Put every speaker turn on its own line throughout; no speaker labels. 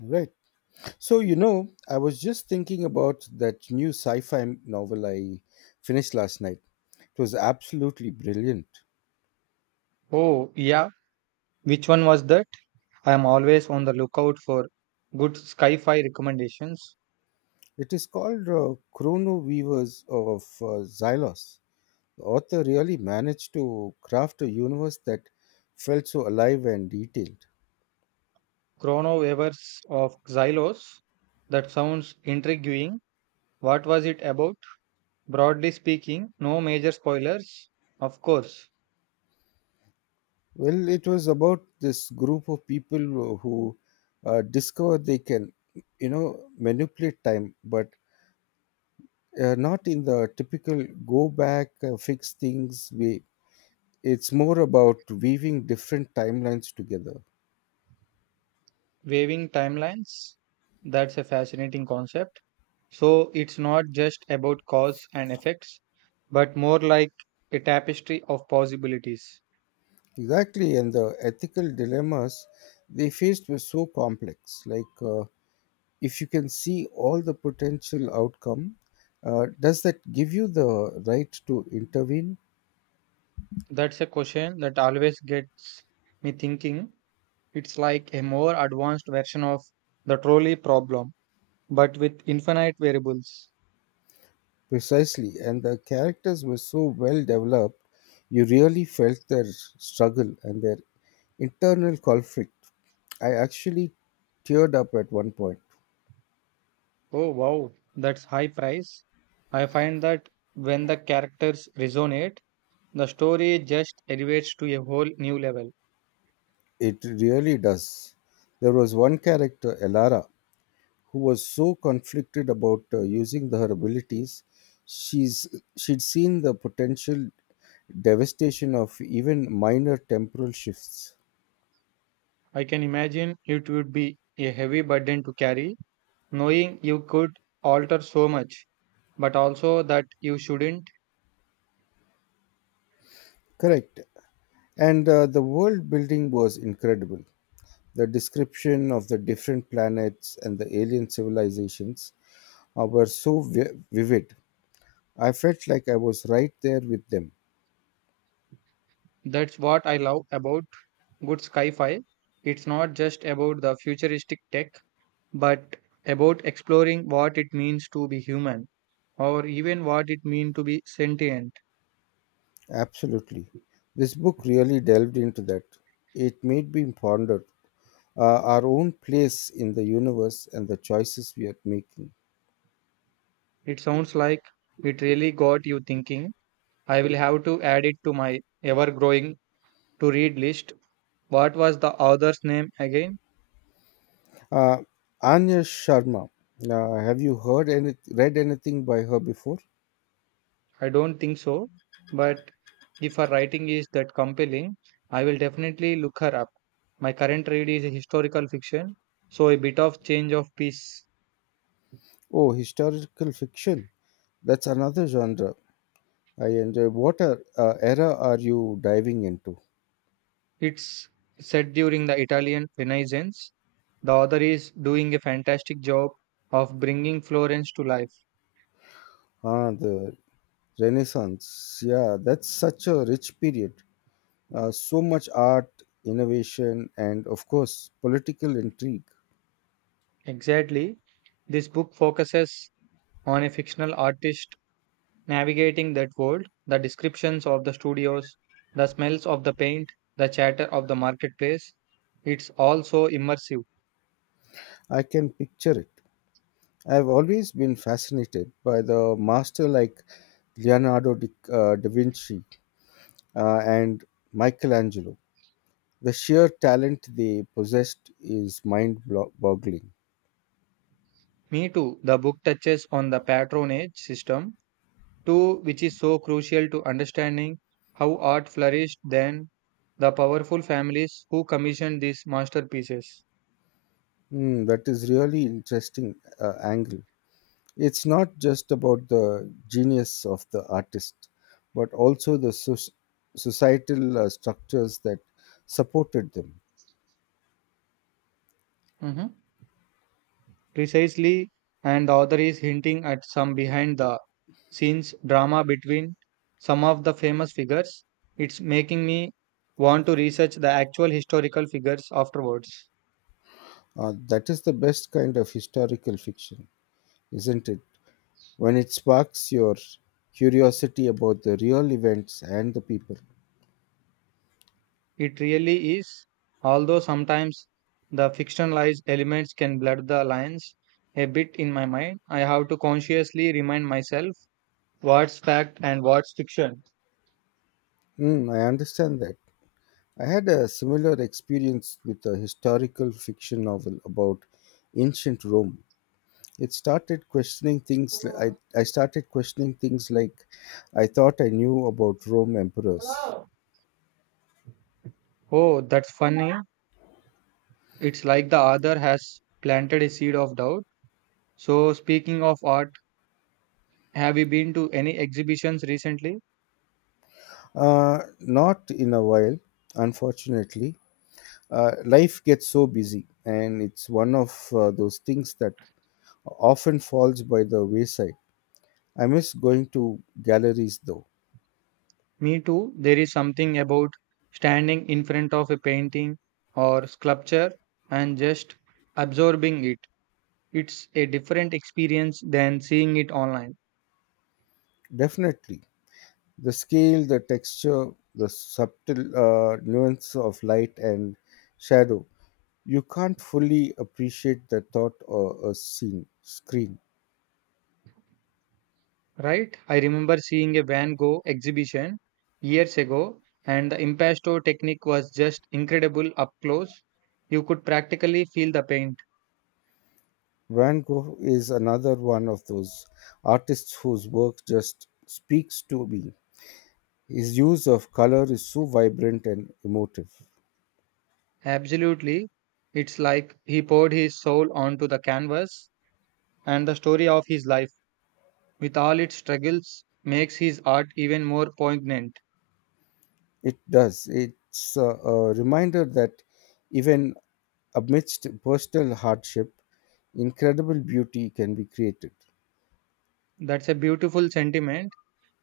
Right. So, you know, I was just thinking about that new sci fi novel I finished last night. It was absolutely brilliant.
Oh, yeah. Which one was that? I am always on the lookout for good sci-fi recommendations.
It is called Chrono Weavers of Xylos. The author really managed to craft a universe that felt so alive and detailed.
Chrono Weavers of Xylos. That sounds intriguing. What was it about? Broadly speaking, no major spoilers. Of course,
Well, it was about this group of people who discover they can, you know, manipulate time, but not in the typical go back fix things way. It's more about weaving different timelines together
waving timelines. That's a fascinating concept. So it's not just about cause and effects, but more like a tapestry of possibilities.
exactly, and the ethical dilemmas they faced were so complex. Like, if you can see all the potential outcome, does that give you the right to intervene?
That's a question that always gets me thinking. It's like a more advanced version of the trolley problem, but with infinite variables.
Precisely, and the characters were so well developed, you really felt their struggle and their internal conflict. I actually teared up at one point.
Oh wow, that's high price. I find that when the characters resonate, the story just elevates to a whole new level.
It really does. There was one character, Elara, who was so conflicted about using her abilities. She's She'd seen the potential devastation of even minor temporal shifts.
I can imagine it would be a heavy burden to carry, knowing you could alter so much, but also that you shouldn't.
Correct. And the world building was incredible. The description of the different planets and the alien civilizations were so vivid. I felt like I was right there with them.
That's what I love about good sci fi. It's not just about the futuristic tech, but about exploring what it means to be human or even what it means to be sentient.
Absolutely. This book really delved into that. It made me ponder our own place in the universe and the choices we are making.
It sounds like it really got you thinking. I will have to add it to my ever growing to read list. What was the author's name again?
Uh, Anya Sharma, have you read anything by her before?
I don't think so, but if her writing is that compelling, I will definitely look her up. My current read is historical fiction, so a bit of change of pace.
Oh, historical fiction. That's another genre I enjoy. What are, era are you diving into?
It's set during the Italian Renaissance. The author is doing a fantastic job of bringing Florence to life.
Ah, the Renaissance. Yeah, that's such a rich period. So much art, innovation, and of course, political intrigue.
Exactly. This book focuses on a fictional artist navigating that world, the descriptions of the studios, the smells of the paint, the chatter of the marketplace. It's also immersive.
I can picture it. I've always been fascinated by the master like Leonardo da Vinci and Michelangelo. The sheer talent they possessed is mind boggling.
Me too. The book touches on the patronage system, too, which is so crucial to understanding how art flourished then, the powerful families who commissioned these masterpieces.
Hmm, that is really interesting angle. It's not just about the genius of the artist, but also the societal structures that supported them.
Mhm. Precisely, and the author is hinting at some behind the scenes drama between some of the famous figures. It's making me want to research the actual historical figures afterwards.
That is the best kind of historical fiction, isn't it? When it sparks your curiosity about the real events and the people.
It really is, although sometimes the fictionalized elements can blur the lines a bit in my mind. I have to consciously remind myself what's fact and what's fiction.
Mm, I understand that. I had a similar experience with a historical fiction novel about ancient Rome. It started questioning things li- I started questioning things like I thought I knew about rome emperors.
Oh, that's funny. It's like the author has planted a seed of doubt. So, speaking of art, have you been to any exhibitions recently?
Not in a while, unfortunately. Life gets so busy, and it's one of those things that often falls by the wayside. I miss going to galleries though.
Me too. There is something about standing in front of a painting or sculpture and just absorbing it. It's a different experience than seeing it online,
Definitely. The scale, the texture, the subtle nuance of light and shadow, you can't fully appreciate the thought or a scene screen.
right? I remember seeing a Van Gogh exhibition years ago, and the impasto technique was just incredible up close. You could practically feel the paint.
Van Gogh is another one of those artists whose work just speaks to me. His use of color is so vibrant and emotive.
Absolutely. It's like he poured his soul onto the canvas, and the story of his life, with all its struggles, makes his art even more poignant.
It does. It's a reminder that even amidst personal hardship, incredible beauty can be created.
That's a beautiful sentiment.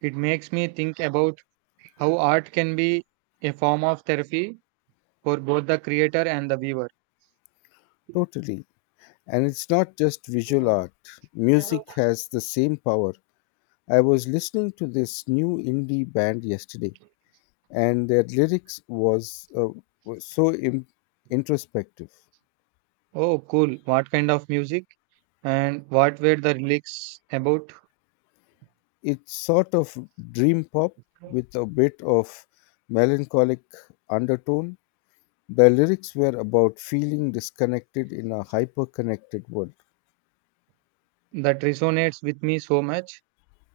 It makes me think about how art can be a form of therapy for both the creator and the viewer.
Totally. And it's not just visual art, music has the same power. I was listening to this new indie band yesterday, and their lyrics was so introspective.
Oh, cool. What kind of music and what were the lyrics about
It's sort of dream pop with a bit of melancholic undertone. The lyrics were about feeling disconnected in a hyper connected world.
that resonates with me so much?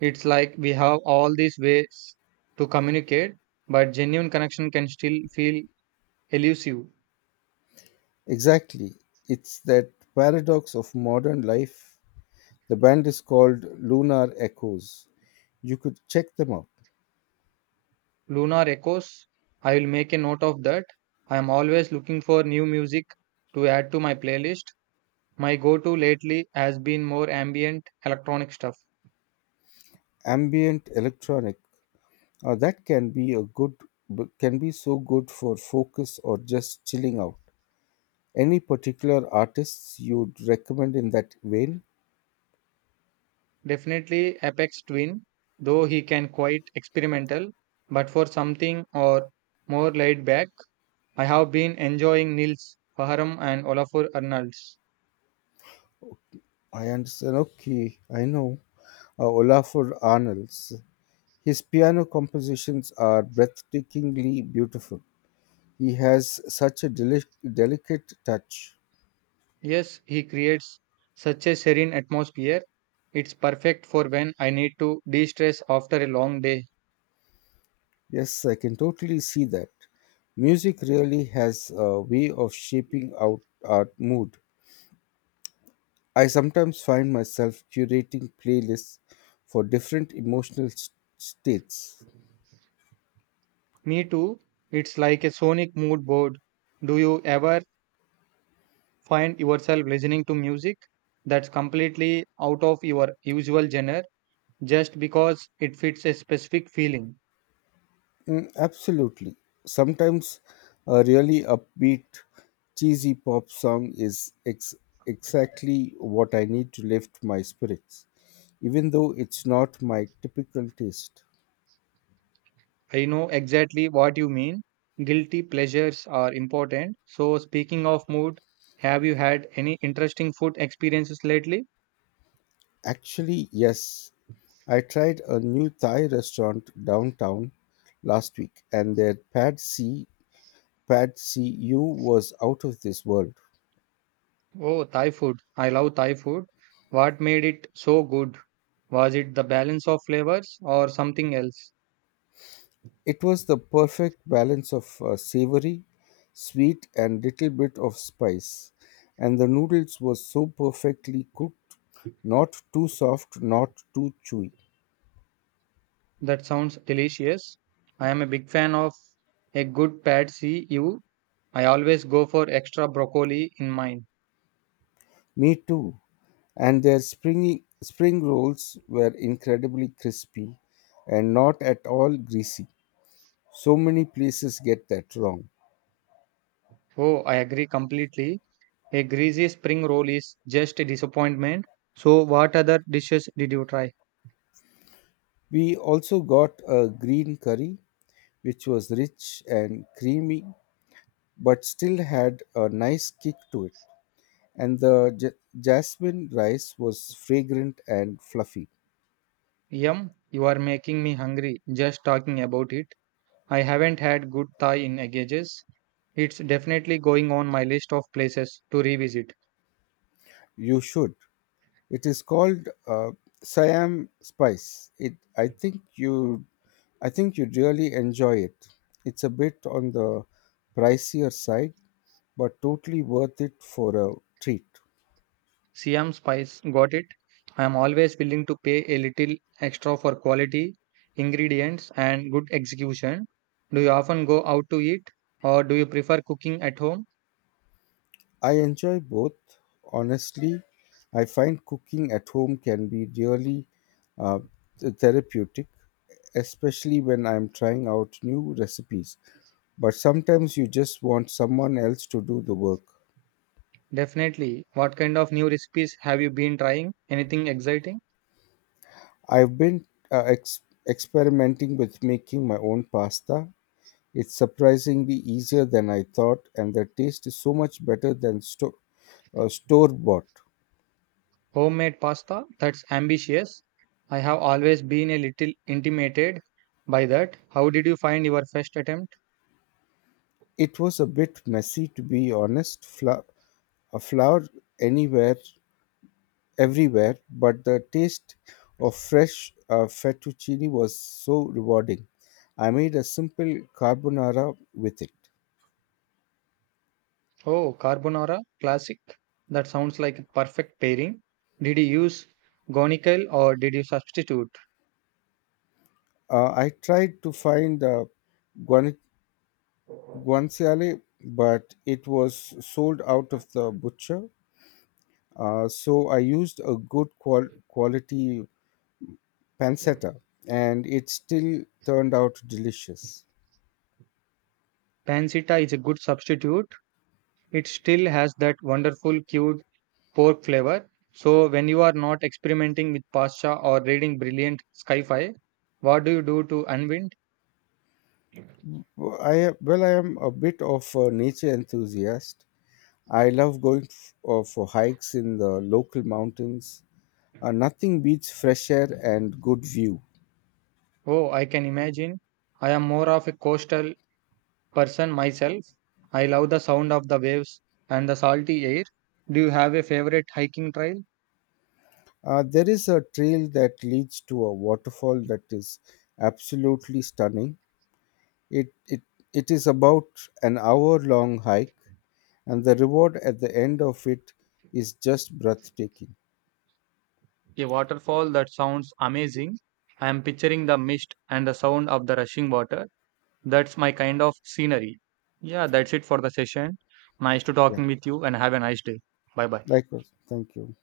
It's like we have all these ways to communicate, but genuine connection can still feel elusive.
Exactly. It's that paradox of modern life. The band is called Lunar Echoes. You could check them out.
Lunar Echoes. I will make a note of that. I am always looking for new music to add to my playlist. My go to lately has been more ambient electronic stuff.
Ambient electronic, that can be a good can be so good for focus or just chilling out. Any particular artists you'd recommend in that vein?
Definitely Apex Twin, though he can quite experimental, but for something or more laid back, I have been enjoying Nils Faharam and Olafur Arnalds.
I understand. Okay, I know. Olafur Arnalds. His piano compositions are breathtakingly beautiful. He has such a delicate touch.
Yes, he creates such a serene atmosphere. It's perfect for when I need to de stress after a long day.
Yes, I can totally see that. Music really has a way of shaping out our mood. I sometimes find myself curating playlists for different emotional states.
Me too. It's like a sonic mood board. Do you ever find yourself listening to music that's completely out of your usual genre just because it fits a specific feeling?
Mm, absolutely. Sometimes a really upbeat, cheesy pop song is exactly what I need to lift my spirits, even though it's not my typical taste.
I know exactly what you mean. Guilty pleasures are important. So, speaking of mood, have you had any interesting food experiences lately?
Actually, yes. I tried a new Thai restaurant downtown last week, and their pad see ew was out of this world.
Oh, Thai food. I love Thai food. What made it so good? Was it the balance of flavors or something else?
It was the perfect balance of savory, sweet, and little bit of spice, and the noodles were so perfectly cooked, not too soft, not too chewy.
That sounds delicious. I am a big fan of a good pad see ew. I always go for extra broccoli in mine.
Me too. And their spring rolls were incredibly crispy, and not at all greasy. So many places get that wrong.
Oh, I agree completely. A greasy spring roll is just a disappointment. So, what other dishes did you try?
We also got a green curry, which was rich and creamy, but still had a nice kick to it. And the jasmine rice was fragrant and fluffy.
Yum, you are making me hungry just talking about it. I haven't had good Thai in ages. It's definitely going on my list of places to revisit.
You should. It is called Siam spice. It. I think you'd really enjoy it. It's a bit on the pricier side, but totally worth it for a treat.
Siam Spice, got it. I am always willing to pay a little extra for quality, ingredients, and good execution. Do you often go out to eat or do you prefer cooking at home?
I enjoy both. Honestly, I find cooking at home can be really uh, therapeutic, especially when I'm trying out new recipes. But sometimes you just want someone else to do the work.
Definitely. What kind of new recipes have you been trying? Anything exciting?
I've been uh, ex- experimenting with making my own pasta. It's surprisingly easier than I thought, and the taste is so much better than store bought.
Homemade pasta? That's ambitious. I have always been a little intimidated by that. How did you find your first attempt?
It was a bit messy to be honest. A flower anywhere, everywhere, but the taste of fresh fettuccine was so rewarding. I made a simple carbonara with it.
Oh, carbonara, classic. That sounds like a perfect pairing. Did you use gonical or did you substitute?
I tried to find the guan- guanciale, but it was sold out of the butcher. So I used a good quality pancetta, and it still turned out delicious.
Pancetta is a good substitute. It still has that wonderful cute pork flavor. So when you are not experimenting with pasta or reading brilliant sci-fi, what do you do to unwind?
Well, I am a bit of a nature enthusiast. I love going for hikes in the local mountains. Nothing beats fresh air and good view.
Oh, I can imagine. I am more of a coastal person myself. I love the sound of the waves and the salty air. Do you have a favorite hiking trail?
There is a trail that leads to a waterfall that is absolutely stunning. It, it, it is about an hour long hike, and the reward at the end of it is just breathtaking.
A waterfall that sounds amazing. I am picturing the mist and the sound of the rushing water. That's my kind of scenery. Yeah, that's it for the session. Nice to
Yeah,
talking with you and have a nice day. Bye bye.
likewise. Thank you.